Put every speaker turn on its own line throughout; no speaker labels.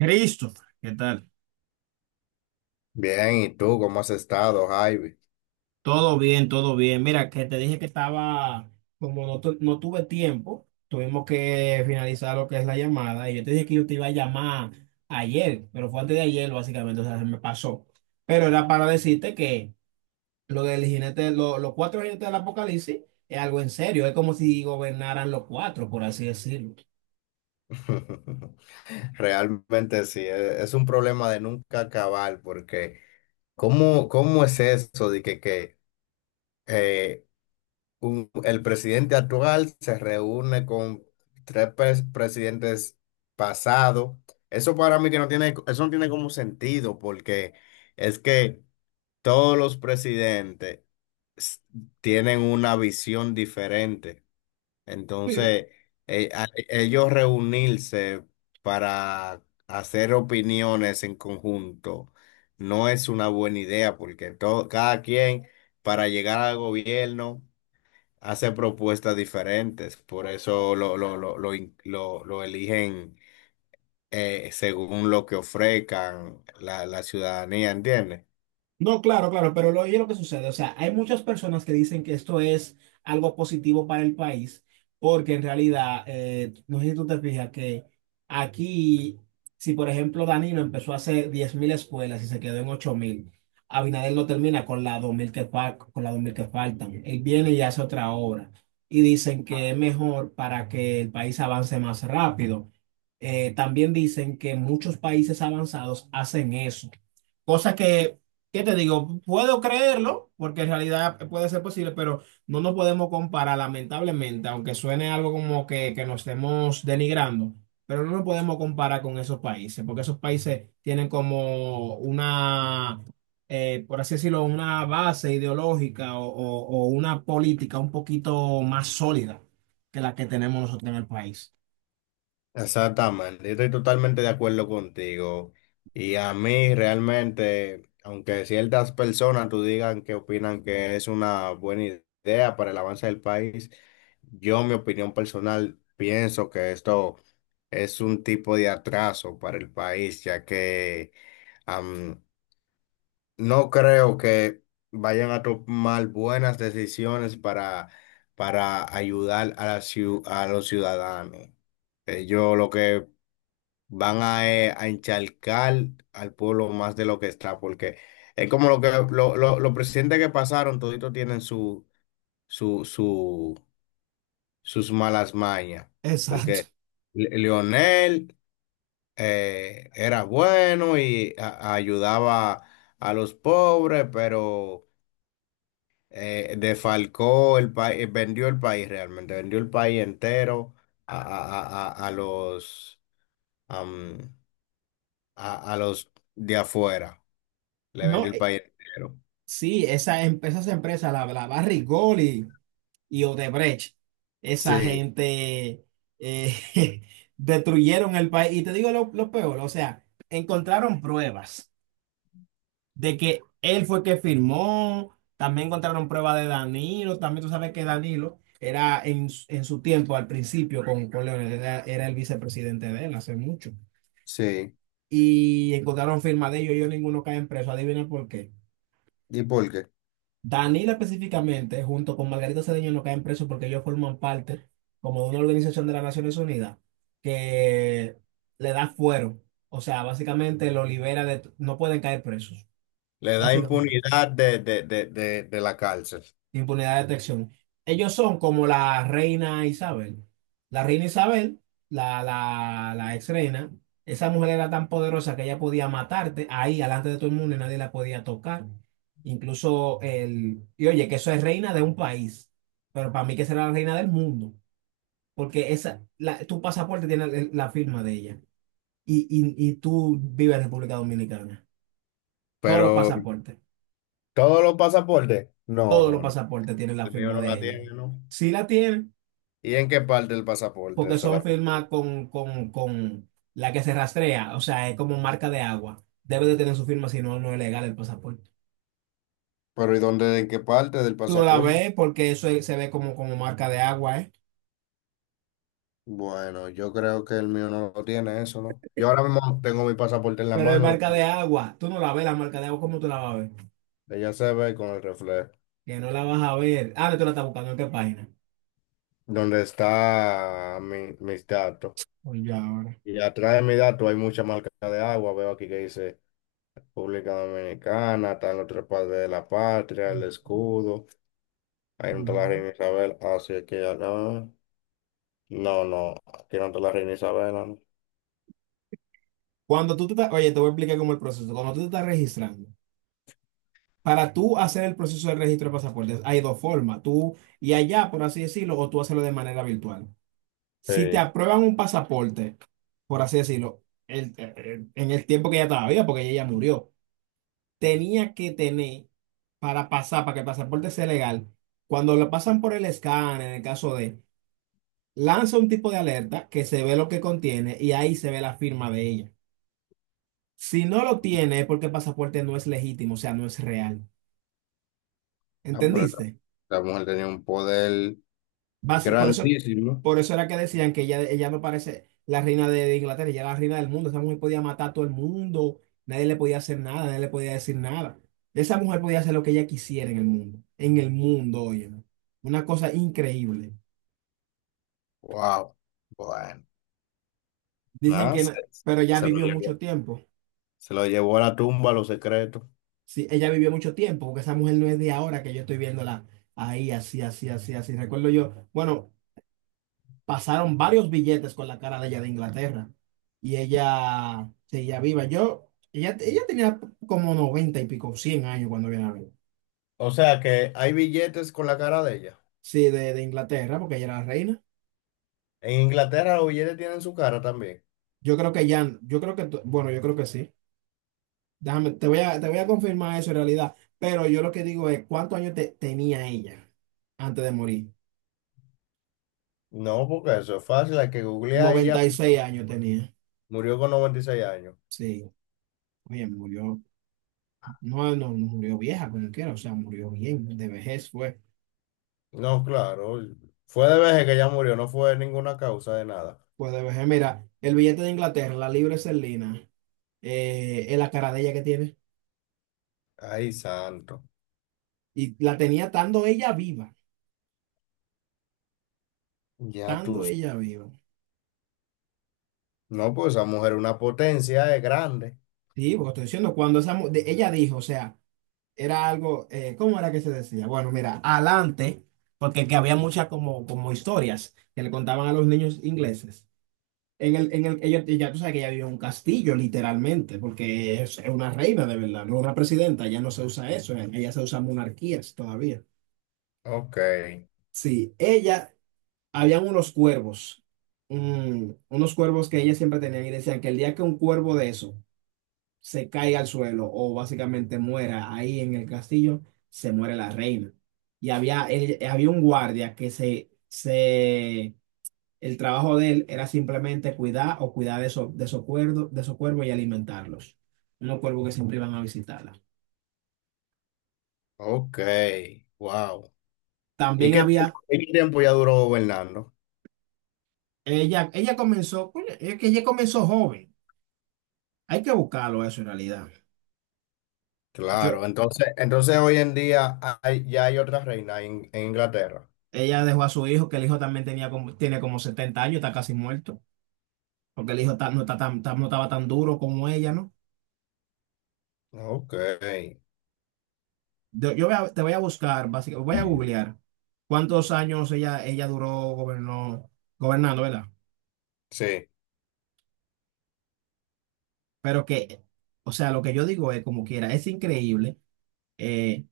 Christopher, ¿qué tal?
Bien, ¿y tú cómo has estado, Javi?
Todo bien, todo bien. Mira, que te dije que estaba, como no, no tuve tiempo, tuvimos que finalizar lo que es la llamada y yo te dije que yo te iba a llamar ayer, pero fue antes de ayer, básicamente, o sea, se me pasó. Pero era para decirte que lo del jinete, los cuatro jinetes del apocalipsis es algo en serio, es como si gobernaran los cuatro, por así decirlo.
Realmente sí, es un problema de nunca acabar, porque ¿cómo, cómo es eso de que eh, el presidente actual se reúne con tres presidentes pasados? Eso para mí que no tiene, eso no tiene como sentido, porque es que todos los presidentes s- tienen una visión diferente. Entonces, ellos reunirse para hacer opiniones en conjunto no es una buena idea porque todo, cada quien para llegar al gobierno hace propuestas diferentes. Por eso lo eligen según lo que ofrezcan la ciudadanía, ¿entiendes?
No, claro, claro, pero oye lo que sucede, o sea, hay muchas personas que dicen que esto es algo positivo para el país, porque en realidad, no sé si tú te fijas que aquí, si por ejemplo Danilo empezó a hacer 10.000 escuelas y se quedó en 8.000. Abinader no termina con las 2.000 con las 2.000 que faltan, él viene y hace otra obra, y dicen que es mejor para que el país avance más rápido. También dicen que muchos países avanzados hacen eso, cosa que, ¿qué te digo? Puedo creerlo, porque en realidad puede ser posible, pero no nos podemos comparar, lamentablemente, aunque suene algo como que nos estemos denigrando, pero no nos podemos comparar con esos países, porque esos países tienen como por así decirlo, una base ideológica o una política un poquito más sólida que la que tenemos nosotros en el país.
Exactamente, yo estoy totalmente de acuerdo contigo. Y a mí realmente, aunque ciertas personas tú digan que opinan que es una buena idea para el avance del país, yo, mi opinión personal, pienso que esto es un tipo de atraso para el país, ya que am, no creo que vayan a tomar buenas decisiones para ayudar a los ciudadanos. Yo lo que van a encharcar al pueblo más de lo que está, porque es como lo que los presidentes que pasaron, toditos tienen su, su, sus malas mañas,
Exacto.
porque Leonel era bueno y ayudaba a los pobres, pero defalcó el país, vendió el país realmente, vendió el país entero a los, am, a los de afuera. Le
No,
vendió el país entero.
sí, esas empresas, la Barrick Gold y Odebrecht, esa
Sí,
gente eh, destruyeron el país. Y te digo lo peor, o sea, encontraron pruebas de que él fue que firmó, también encontraron pruebas de Danilo, también tú sabes que Danilo era en su tiempo, al principio, con Leonel, era el vicepresidente de él hace mucho.
sí.
Y encontraron firma de ellos ninguno caen preso, adivina por qué.
¿Y por qué?
Danila específicamente, junto con Margarita Cedeño, no caen presos porque ellos forman parte como de una organización de las Naciones Unidas que le da fuero. O sea, básicamente lo libera de. No pueden caer presos,
Le da
básicamente.
impunidad de la cárcel.
Impunidad de detección. Ellos son como la reina Isabel. La reina Isabel, la ex reina, esa mujer era tan poderosa que ella podía matarte ahí, delante de todo el mundo, y nadie la podía tocar. Y oye, que eso es reina de un país, pero para mí que será la reina del mundo, porque esa, tu pasaporte tiene la firma de ella. Y tú vives en República Dominicana. Todos los
Pero
pasaportes,
todos los pasaportes, no,
todos los
no, no.
pasaportes tienen la
El mío
firma
no la
de ella.
tiene, ¿no?
Sí la tiene
¿Y en qué parte del pasaporte?
porque
Esa es
son
la pregunta.
firmas con la que se rastrea, o sea, es como marca de agua. Debe de tener su firma, si no, no es legal el pasaporte.
Pero ¿y dónde, en qué parte del
Tú no la
pasaporte?
ves porque se ve como, como marca de agua, ¿eh?
Bueno, yo creo que el mío no lo tiene eso, ¿no? Yo ahora mismo tengo mi pasaporte en la
Pero es
mano, lo
marca de
que
agua. Tú no la ves, la marca de agua, ¿cómo tú la vas a ver?
ella se ve con el reflejo,
Que no la vas a ver. Ah, no, tú la estás buscando en qué página.
donde está mi- mis datos.
Oye, ahora.
Y atrás de mis datos hay mucha marca de agua, veo aquí que dice República Dominicana, están los tres padres de la patria, el escudo, ahí no está la
Ujú.
reina Isabel, así que acá, no, no, aquí no está la reina Isabel, ¿no?
Cuando tú te estás, oye, te voy a explicar cómo es el proceso. Cuando tú te estás registrando, para tú hacer el proceso de registro de pasaportes, hay dos formas. Tú y allá, por así decirlo, o tú hacerlo de manera virtual. Si te
Sí.
aprueban un pasaporte, por así decirlo, en el tiempo que ella estaba viva, porque ella ya murió, tenía que tener para pasar, para que el pasaporte sea legal, cuando lo pasan por el escáner, en el caso de, lanza un tipo de alerta que se ve lo que contiene y ahí se ve la firma de ella. Si no lo tiene, es porque el pasaporte no es legítimo, o sea, no es real.
Ah,
¿Entendiste?
la mujer tenía un poder
Basi- por eso,
grandísimo.
por eso era que decían que ella no parece la reina de Inglaterra, ella era la reina del mundo. Esa mujer podía matar a todo el mundo, nadie le podía hacer nada, nadie le podía decir nada. Esa mujer podía hacer lo que ella quisiera en el mundo, oye, ¿no? Una cosa increíble.
Wow, bueno,
Dicen
nada,
que,
se,
pero ella
se lo
vivió mucho
llevó,
tiempo.
se lo llevó a la tumba, los secretos.
Sí, ella vivió mucho tiempo, porque esa mujer no es de ahora que yo estoy viéndola ahí, así, así, así, así. Recuerdo yo, bueno. Pasaron varios billetes con la cara de ella de Inglaterra y ella seguía viva. Ella tenía como 90 y pico, 100 años cuando viene a ver.
O sea que hay billetes con la cara de ella.
Sí, de Inglaterra, porque ella era la reina.
En Inglaterra los billetes tienen su cara también.
Yo creo que ya, yo creo que, tú- bueno, yo creo que sí. Déjame, te voy a confirmar eso en realidad, pero yo lo que digo es, ¿cuántos años tenía ella antes de morir?
No, porque eso es fácil, hay que googlear y ya.
96 años tenía.
Murió con 96 años.
Sí, oye, murió, no murió vieja como quiera, o sea, murió bien, de vejez fue.
No, claro. Fue de vejez que ella murió, no fue ninguna causa de nada.
Pues puede ver, mira, el billete de Inglaterra, la libra esterlina, es la cara de ella que tiene.
Ay, santo.
Y la tenía estando ella viva,
Ya tú.
estando ella viva.
No, pues esa mujer es una potencia, es grande.
Sí, porque estoy diciendo, cuando ella dijo, o sea, era algo, ¿cómo era que se decía? Bueno, mira, adelante, porque que había muchas como, como historias que le contaban a los niños ingleses. Ya tú sabes que ella vivió en un castillo, literalmente, porque es una reina de verdad, no una presidenta, ya no se usa eso, ella se usa monarquías todavía.
Ok,
Sí, ella Habían unos cuervos, unos cuervos que ella siempre tenía y decían que el día que un cuervo de eso se caiga al suelo o básicamente muera ahí en el castillo, se muere la reina. Y había un guardia que el trabajo de él era simplemente cuidar o cuidar de esos cuervos y alimentarlos. Unos cuervos que siempre iban a visitarla.
ok, wow.
También había,
Y qué tiempo ya duró gobernando?
ella comenzó, coño, es que ella comenzó joven. Hay que buscarlo eso en realidad. Yo,
Claro, entonces, entonces hoy en día ya hay otra reina en Inglaterra.
Ella dejó a su hijo, que el hijo también tiene como 70 años, está casi muerto, porque el hijo no estaba tan duro como ella, ¿no?
Ok,
Te voy a buscar, básicamente, voy a googlear cuántos años ella duró gobernando, ¿verdad?
sí,
Pero que, o sea, lo que yo digo es como quiera, es increíble. eh,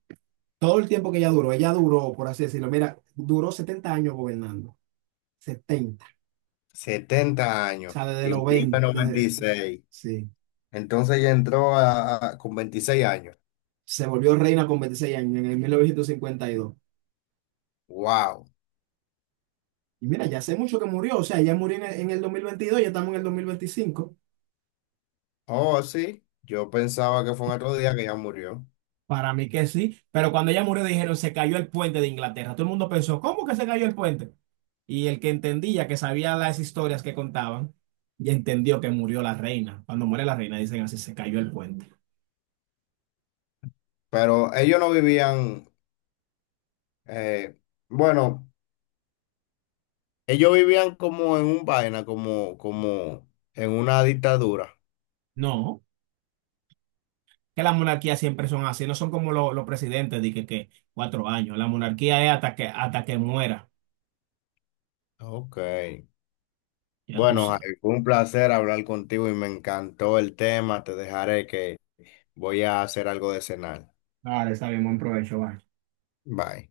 todo el tiempo que ella duró, por así decirlo, mira, duró 70 años gobernando, 70,
70
o
años
sea, desde
y
los
murió en
20
noventa y seis
sí,
Entonces ya entró con 26 años.
se volvió reina con 26 años en el 1952.
Wow.
Y mira, ya hace mucho que murió, o sea, ella murió en el 2022, ya estamos en el 2025.
Oh, sí, yo pensaba que fue un otro día que ya murió,
Para mí que sí, pero cuando ella murió dijeron se cayó el puente de Inglaterra. Todo el mundo pensó, ¿cómo que se cayó el puente? Y el que entendía, que sabía las historias que contaban, y entendió que murió la reina. Cuando muere la reina dicen así, se cayó el puente.
pero ellos no vivían, eh, bueno, ellos vivían como en un vaina, como, como en una dictadura.
No, que las monarquías siempre son así, no son como los presidentes, de que 4 años. La monarquía es hasta que muera,
Ok.
ya tú
Bueno,
sabes.
Jair, fue un placer hablar contigo y me encantó el tema. Te dejaré que voy a hacer algo de cenar.
Ahora está bien, buen provecho, va.
Bye.